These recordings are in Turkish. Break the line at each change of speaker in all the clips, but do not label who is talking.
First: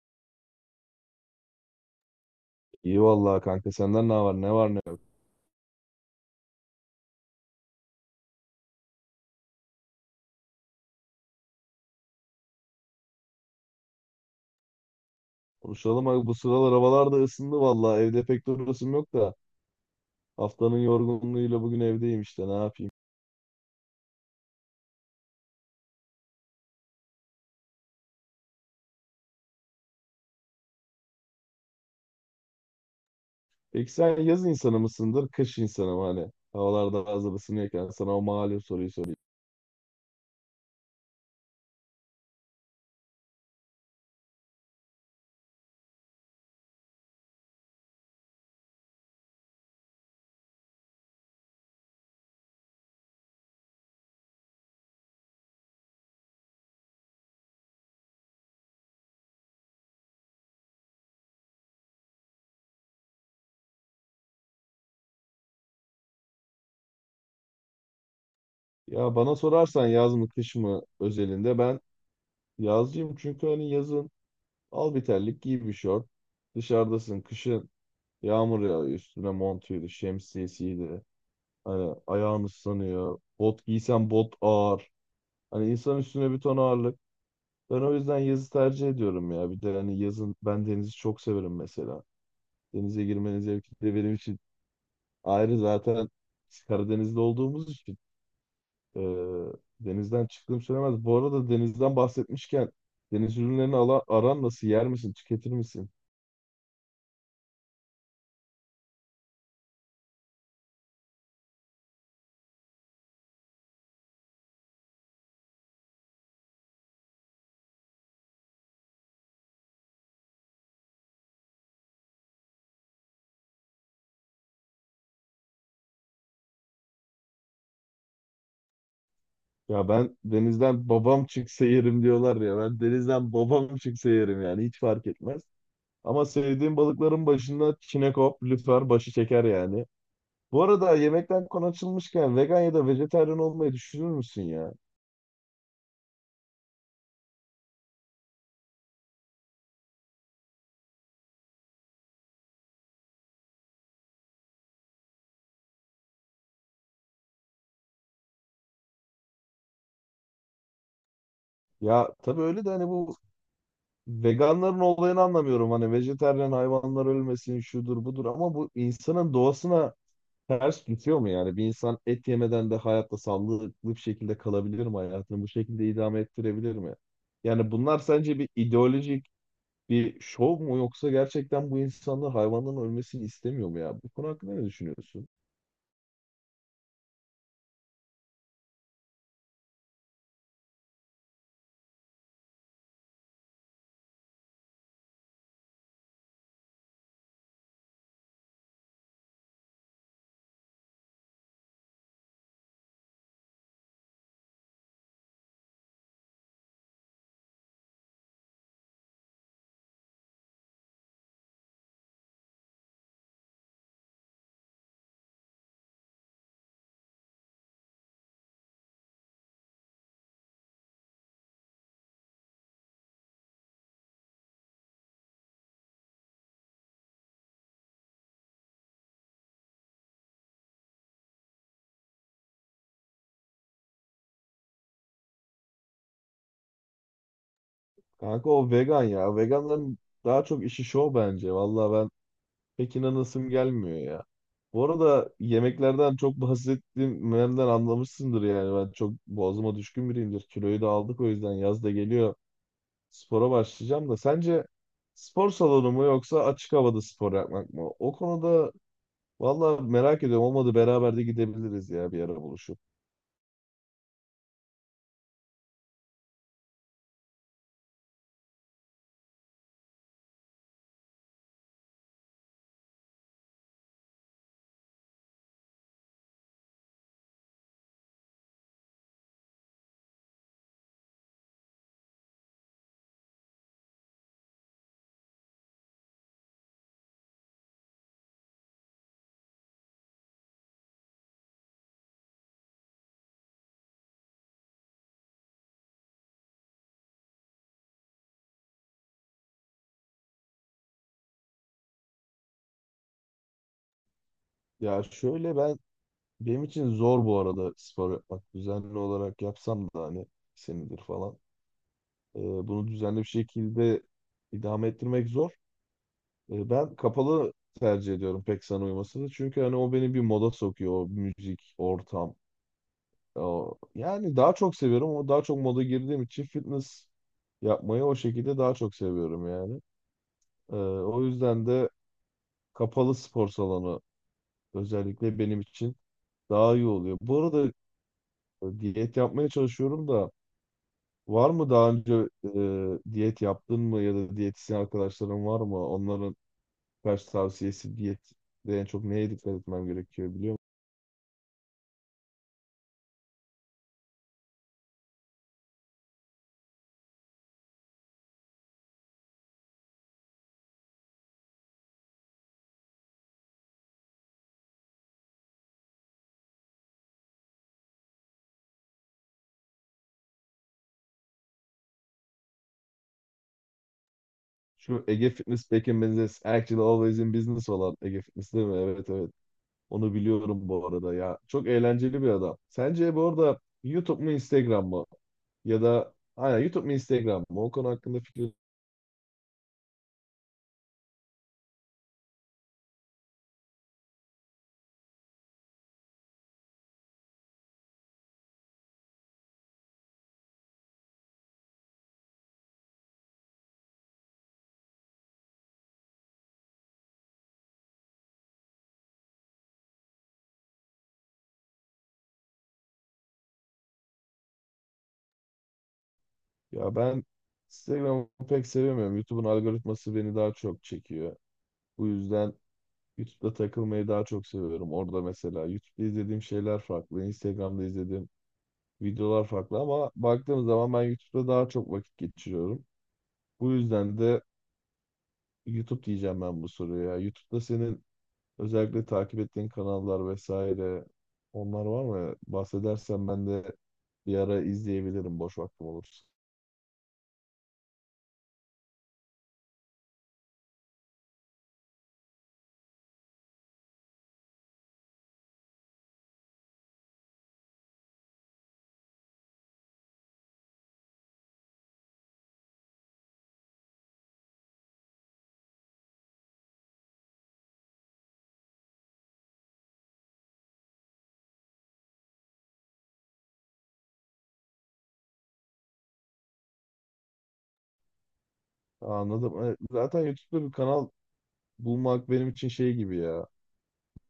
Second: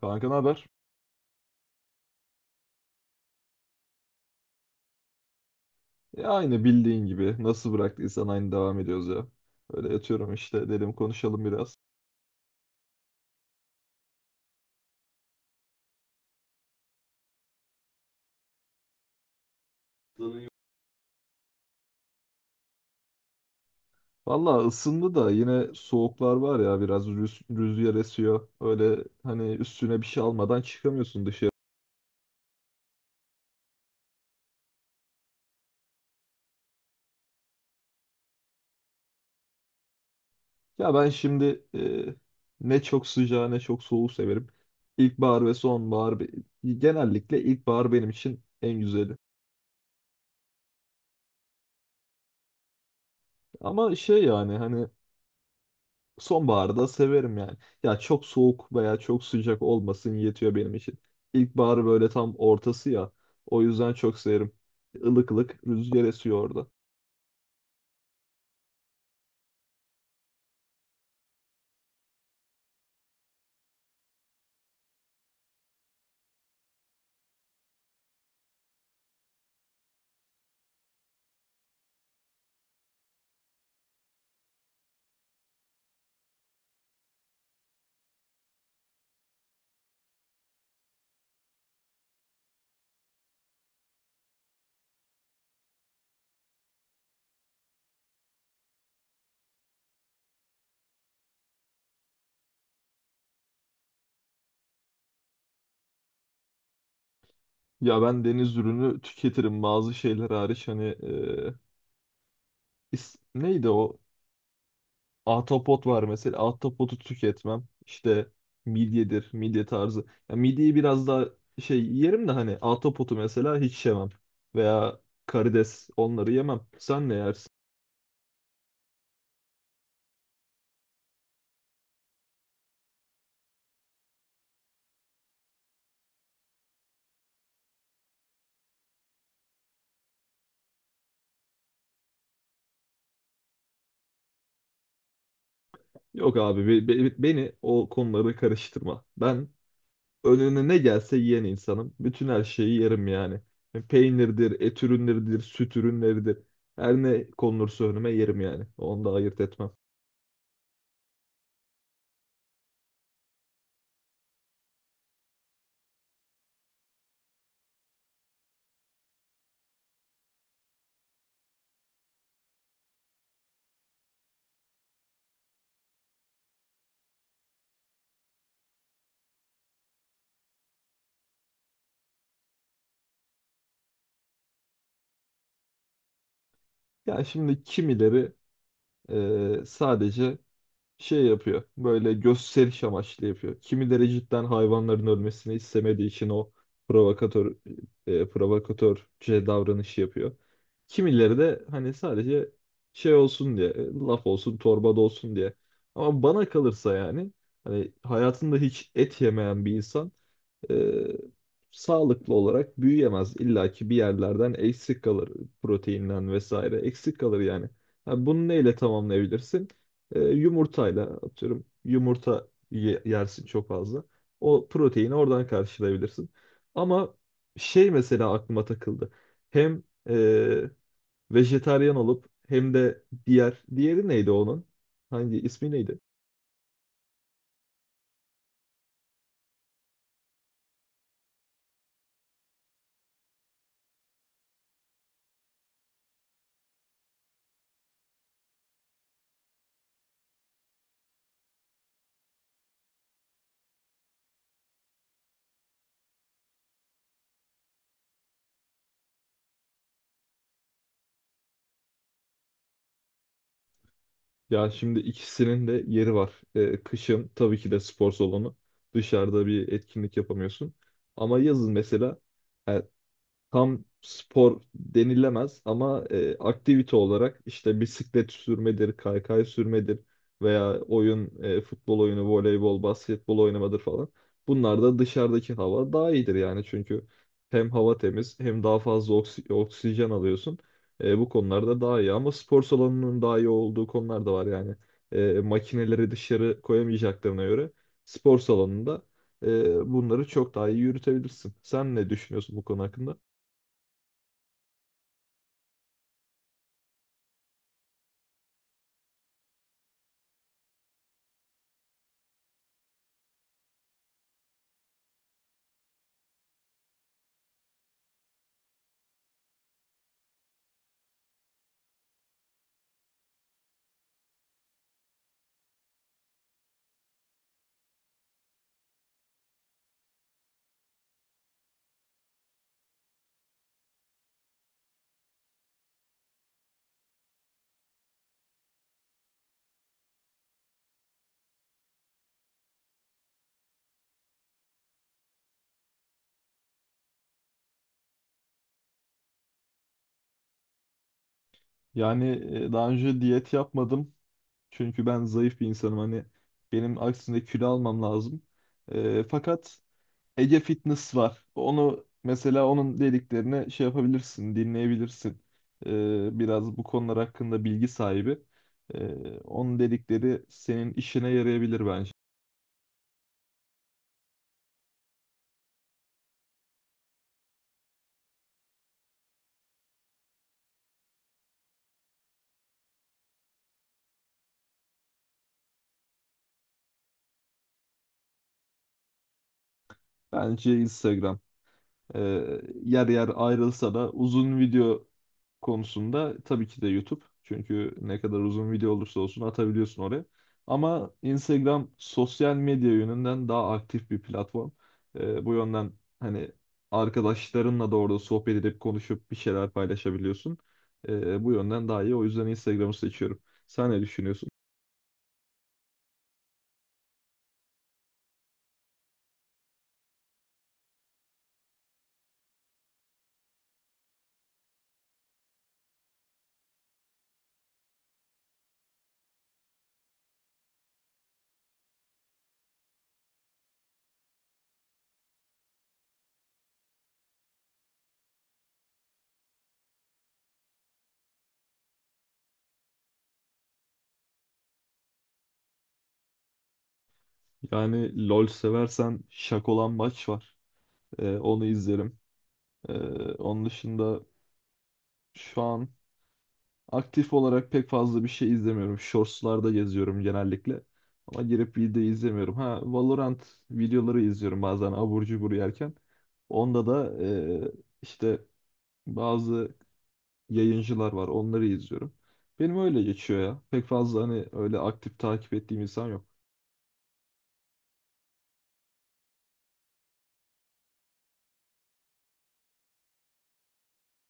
Kanka ne haber?
İyi vallahi kanka senden ne var ne var ne yok.
E, aynı bildiğin gibi. Nasıl bıraktıysan aynı devam ediyoruz ya. Öyle yatıyorum işte. Dedim konuşalım biraz.
Konuşalım abi, bu sıralar havalar da ısındı vallahi, evde pek durasım yok da haftanın yorgunluğuyla bugün evdeyim işte, ne yapayım.
Valla ısındı da yine soğuklar var ya biraz rüzgar esiyor. Öyle hani üstüne bir şey almadan çıkamıyorsun dışarı.
Peki sen yaz insanı mısındır kış insanı mı, hani havalarda hazır ısınıyorken sana o malum soruyu sorayım.
Ya ben şimdi ne çok sıcağı ne çok soğuğu severim. İlkbahar ve sonbahar genellikle ilkbahar benim için en güzeli. Ama şey yani hani sonbaharı da severim yani. Ya çok soğuk veya çok sıcak olmasın yetiyor benim için. İlkbahar böyle tam ortası ya. O yüzden çok severim. Ilık ılık rüzgar esiyor orada.
Ya bana sorarsan yaz mı kış mı özelinde ben yazcıyım, çünkü hani yazın al bir terlik giy bir şort dışarıdasın, kışın yağmur yağıyor üstüne montuydu şemsiyesiydi hani ayağın ıslanıyor, bot giysen bot ağır. Hani insan üstüne bir ton ağırlık. Ben o yüzden yazı tercih ediyorum ya. Bir de hani yazın ben denizi çok severim mesela. Denize girmenin zevki de benim için ayrı zaten, biz Karadeniz'de olduğumuz için e, denizden çıktığım söylemez. Bu arada denizden bahsetmişken deniz ürünlerini aran nasıl? Yer misin? Tüketir misin?
Ya ben deniz ürünü tüketirim bazı şeyler hariç hani neydi o? Ahtapot var mesela. Ahtapotu tüketmem. İşte midyedir, midye tarzı. Ya midyeyi biraz daha şey yerim de hani ahtapotu mesela hiç yemem. Veya karides onları yemem. Sen ne yersin?
Ya ben denizden babam çıksa yerim diyorlar ya. Ben denizden babam çıksa yerim, yani hiç fark etmez. Ama sevdiğim balıkların başında çinekop, lüfer başı çeker yani. Bu arada yemekten konu açılmışken vegan ya da vejetaryen olmayı düşünür müsün ya?
Yok abi beni o konulara karıştırma. Ben önüne ne gelse yiyen insanım. Bütün her şeyi yerim yani. Yani peynirdir, et ürünleridir, süt ürünleridir. Her ne konulursa önüme yerim yani. Onu da ayırt etmem.
Ya tabii öyle de hani bu veganların olayını anlamıyorum. Hani vejetaryen, hayvanlar ölmesin şudur budur, ama bu insanın doğasına ters gidiyor mu yani? Bir insan et yemeden de hayatta sağlıklı bir şekilde kalabilir mi? Hayatını bu şekilde idame ettirebilir mi? Yani bunlar sence bir ideolojik bir şov mu, yoksa gerçekten bu insanlar hayvanların ölmesini istemiyor mu ya? Bu konu hakkında ne düşünüyorsun?
Yani şimdi kimileri sadece şey yapıyor. Böyle gösteriş amaçlı yapıyor. Kimileri cidden hayvanların ölmesini istemediği için o provokatör provokatörce davranışı yapıyor. Kimileri de hani sadece şey olsun diye, laf olsun, torbada olsun diye. Ama bana kalırsa yani hani hayatında hiç et yemeyen bir insan e, sağlıklı olarak büyüyemez. İlla ki bir yerlerden eksik kalır, proteinden vesaire eksik kalır yani. Ha, bunu neyle tamamlayabilirsin? E, yumurtayla atıyorum, yumurta yersin çok fazla. O proteini oradan karşılayabilirsin. Ama şey mesela aklıma takıldı. Hem e, vejetaryen olup hem de diğeri neydi onun? Hangi ismi neydi?
Kanka o vegan ya. Veganların daha çok işi şov bence. Vallahi ben pek inanasım gelmiyor ya. Bu arada yemeklerden çok bahsettiğimden anlamışsındır yani. Ben çok boğazıma düşkün biriyimdir. Kiloyu da aldık, o yüzden yaz da geliyor. Spora başlayacağım da sence spor salonu mu yoksa açık havada spor yapmak mı? O konuda vallahi merak ediyorum. Olmadı beraber de gidebiliriz ya, bir ara buluşup.
Ya şimdi ikisinin de yeri var. Kışın tabii ki de spor salonu. Dışarıda bir etkinlik yapamıyorsun. Ama yazın mesela e, tam spor denilemez ama aktivite olarak işte bisiklet sürmedir, kaykay sürmedir veya oyun, futbol oyunu, voleybol, basketbol oynamadır falan. Bunlar da dışarıdaki hava daha iyidir yani çünkü hem hava temiz hem daha fazla oksijen alıyorsun. E, bu konularda daha iyi ama spor salonunun daha iyi olduğu konular da var yani. Makineleri dışarı koyamayacaklarına göre spor salonunda bunları çok daha iyi yürütebilirsin. Sen ne düşünüyorsun bu konu hakkında?
Ya şöyle, ben, benim için zor bu arada spor yapmak. Düzenli olarak yapsam da hani senedir falan. E, Bunu düzenli bir şekilde idame ettirmek zor. E, ben kapalı tercih ediyorum, pek sana uymasını. Çünkü hani o beni bir moda sokuyor, o müzik, ortam. O, yani daha çok seviyorum, ama daha çok moda girdiğim için fitness yapmayı o şekilde daha çok seviyorum yani. E, O yüzden de kapalı spor salonu özellikle benim için daha iyi oluyor. Bu arada diyet yapmaya çalışıyorum da, var mı daha önce diyet yaptın mı, ya da diyetisyen arkadaşların var mı? Onların kaç tavsiyesi, diyet de en çok neye dikkat etmem gerekiyor biliyor musun?
Yani daha önce diyet yapmadım. Çünkü ben zayıf bir insanım. Hani benim aksine kilo almam lazım. Fakat Ege Fitness var. Onu mesela, onun dediklerini şey yapabilirsin, dinleyebilirsin. Biraz bu konular hakkında bilgi sahibi. E, Onun dedikleri senin işine yarayabilir bence.
Şu Ege Fitness back in business, actually always in business olan Ege Fitness değil mi? Evet, evet. Onu biliyorum bu arada ya. Çok eğlenceli bir adam. Sence bu arada YouTube mu Instagram mı? Ya da aynen, YouTube mu Instagram mı? O konu hakkında fikir.
Bence Instagram. Yer yer ayrılsa da uzun video konusunda tabii ki de YouTube. Çünkü ne kadar uzun video olursa olsun atabiliyorsun oraya. Ama Instagram sosyal medya yönünden daha aktif bir platform. Bu yönden hani arkadaşlarınla da orada sohbet edip konuşup bir şeyler paylaşabiliyorsun. Bu yönden daha iyi. O yüzden Instagram'ı seçiyorum. Sen ne düşünüyorsun?
Ya ben Instagram'ı pek sevemiyorum. YouTube'un algoritması beni daha çok çekiyor. Bu yüzden YouTube'da takılmayı daha çok seviyorum. Orada mesela YouTube'da izlediğim şeyler farklı, Instagram'da izlediğim videolar farklı, ama baktığım zaman ben YouTube'da daha çok vakit geçiriyorum. Bu yüzden de YouTube diyeceğim ben bu soruya. Ya, YouTube'da senin özellikle takip ettiğin kanallar vesaire onlar var mı? Bahsedersen ben de bir ara izleyebilirim, boş vaktim olursa.
Yani LoL seversen Şakolan Maç var. Onu izlerim. Ee, Onun dışında şu an aktif olarak pek fazla bir şey izlemiyorum. Shorts'larda geziyorum genellikle. Ama girip video izlemiyorum. Ha, Valorant videoları izliyorum bazen abur cubur yerken. Onda da işte bazı yayıncılar var. Onları izliyorum. Benim öyle geçiyor ya. Pek fazla hani öyle aktif takip ettiğim insan yok.
Anladım. E, zaten YouTube'da bir kanal bulmak benim için şey gibi ya.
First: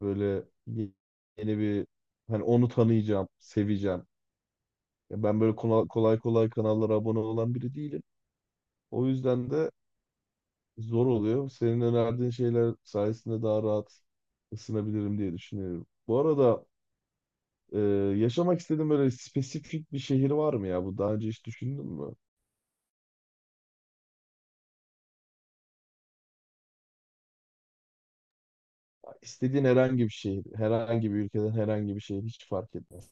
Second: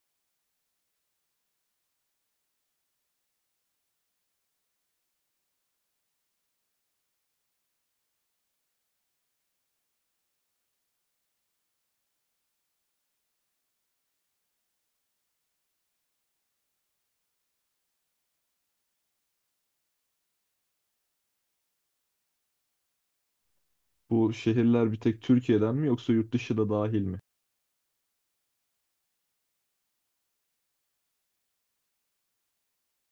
Böyle ye- yeni bir, hani onu tanıyacağım, seveceğim. Ya ben böyle kolay kolay kanallara abone olan biri değilim. O yüzden de zor oluyor. Senin önerdiğin şeyler sayesinde daha rahat ısınabilirim diye düşünüyorum. Bu arada e, yaşamak istediğin böyle spesifik bir şehir var mı ya? Bu daha önce hiç düşündün mü?
Bu şehirler bir tek Türkiye'den mi yoksa yurt dışı da dahil mi?
İstediğin herhangi bir şehir, herhangi bir ülkeden herhangi bir şehir, hiç fark etmez.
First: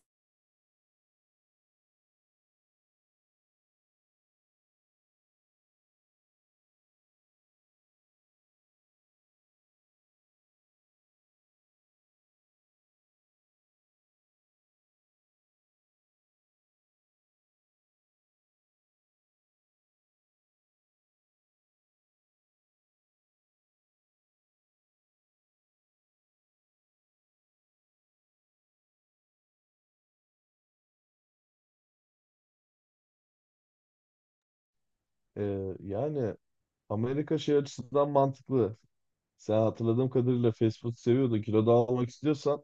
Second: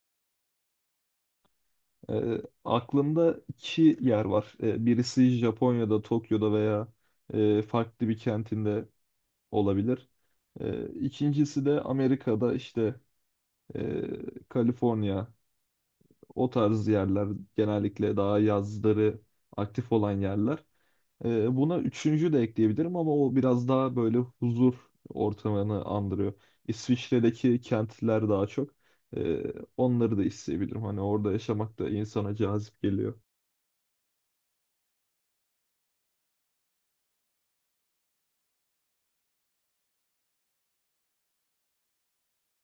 Aklımda iki yer var. Birisi Japonya'da, Tokyo'da veya farklı bir kentinde olabilir. İkincisi de Amerika'da, işte e, Kaliforniya, o tarz yerler genellikle daha yazları aktif olan yerler. Buna üçüncü de ekleyebilirim ama o biraz daha böyle huzur ortamını andırıyor. İsviçre'deki kentler daha çok. Ee, Onları da isteyebilirim. Hani orada yaşamak da insana cazip geliyor.
E, yani Amerika şey açısından mantıklı. Sen hatırladığım kadarıyla fast food seviyordun. Kilo da almak istiyorsan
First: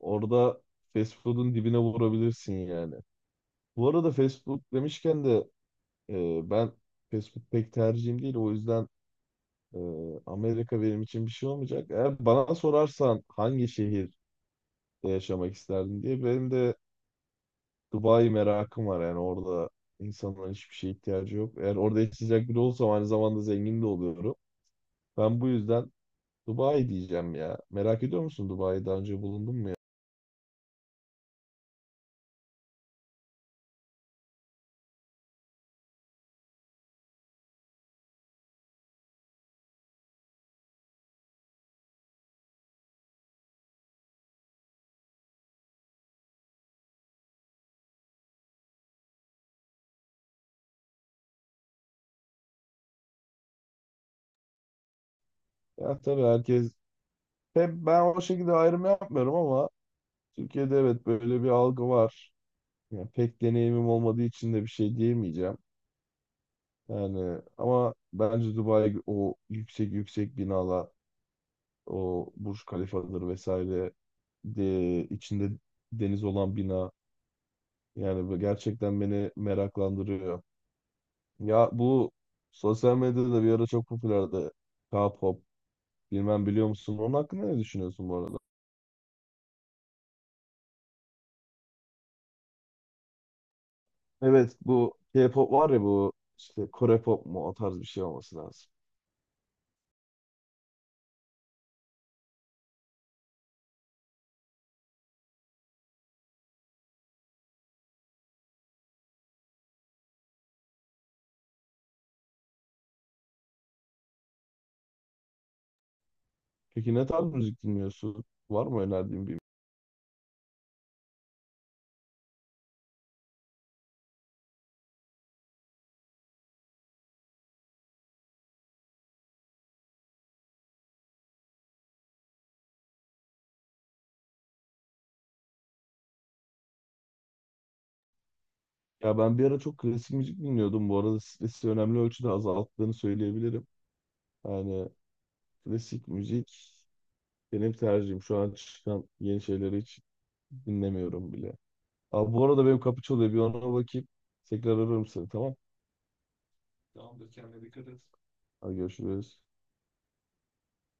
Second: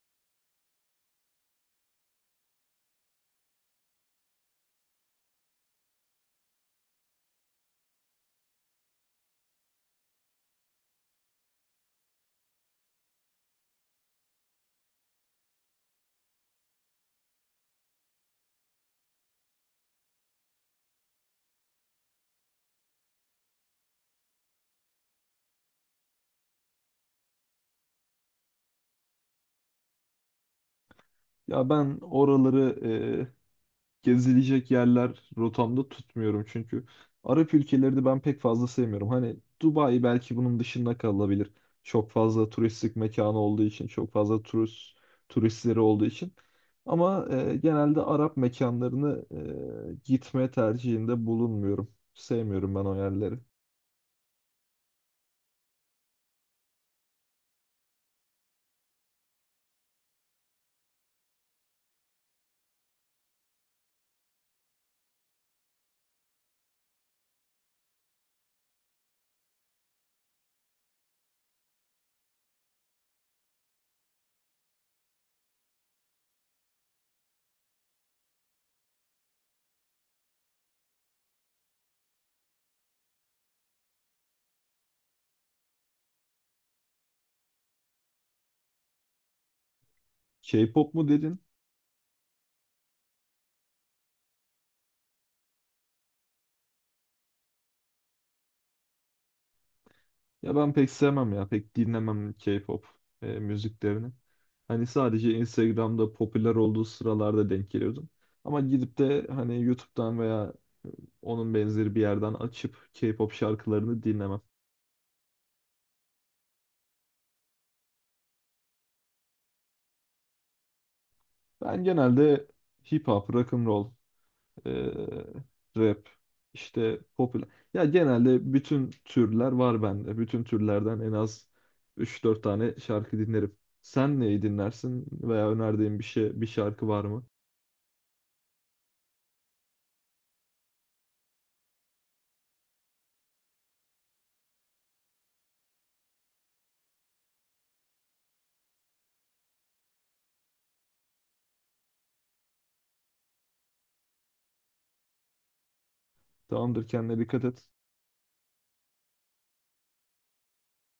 orada fast food'un dibine vurabilirsin yani. Bu arada fast food demişken de ben fast food pek tercihim değil. O yüzden Amerika benim için bir şey olmayacak. Eğer bana sorarsan hangi şehirde yaşamak isterdin diye, benim de Dubai merakım var. Yani orada insanların hiçbir şeye ihtiyacı yok. Eğer orada yaşayacak biri olsam aynı zamanda zengin de oluyorum. Ben bu yüzden Dubai diyeceğim ya. Merak ediyor musun, Dubai'de daha önce bulundun mu ya?
Ya ben oraları e, gezilecek yerler rotamda tutmuyorum çünkü Arap ülkeleri ben pek fazla sevmiyorum. Hani Dubai belki bunun dışında kalabilir. Çok fazla turistik mekanı olduğu için, çok fazla turistleri olduğu için. Ama genelde Arap mekanlarını gitme tercihinde bulunmuyorum. Sevmiyorum ben o yerleri.
Ya tabii herkes, hep ben o şekilde ayrım yapmıyorum ama Türkiye'de evet, böyle bir algı var. Yani pek deneyimim olmadığı için de bir şey diyemeyeceğim. Yani ama bence Dubai, o yüksek yüksek binalar, o Burj Khalifa'dır vesaire de, içinde deniz olan bina, yani bu gerçekten beni meraklandırıyor. Ya bu sosyal medyada bir ara çok popülerdi. K-pop bilmem, biliyor musun? Onun hakkında ne düşünüyorsun bu arada?
K-pop mu dedin?
Evet, bu K-pop var ya, bu işte Kore pop mu, o tarz bir şey olması lazım.
Ya ben pek sevmem ya. Pek dinlemem K-pop müziklerini. Hani sadece Instagram'da popüler olduğu sıralarda denk geliyordum. Ama gidip de hani YouTube'dan veya onun benzeri bir yerden açıp K-pop şarkılarını dinlemem.
Peki ne tarz müzik dinliyorsun? Var mı önerdiğin bir?
Ben genelde hip hop, rock and roll, e, rap, işte popüler. Ya genelde bütün türler var bende. Bütün türlerden en az üç dört tane şarkı dinlerim. Sen neyi dinlersin veya önerdiğin bir şey, bir şarkı var mı?
Ya ben bir ara çok klasik müzik dinliyordum. Bu arada stresi önemli ölçüde azalttığını söyleyebilirim. Yani klasik müzik benim tercihim. Şu an çıkan yeni şeyleri hiç dinlemiyorum bile. Abi bu arada benim kapı çalıyor. Bir ona bakayım. Tekrar ararım seni, tamam.
Tamamdır, kendine
Tamamdır,
dikkat
kendine
et.
dikkat et. Hadi görüşürüz.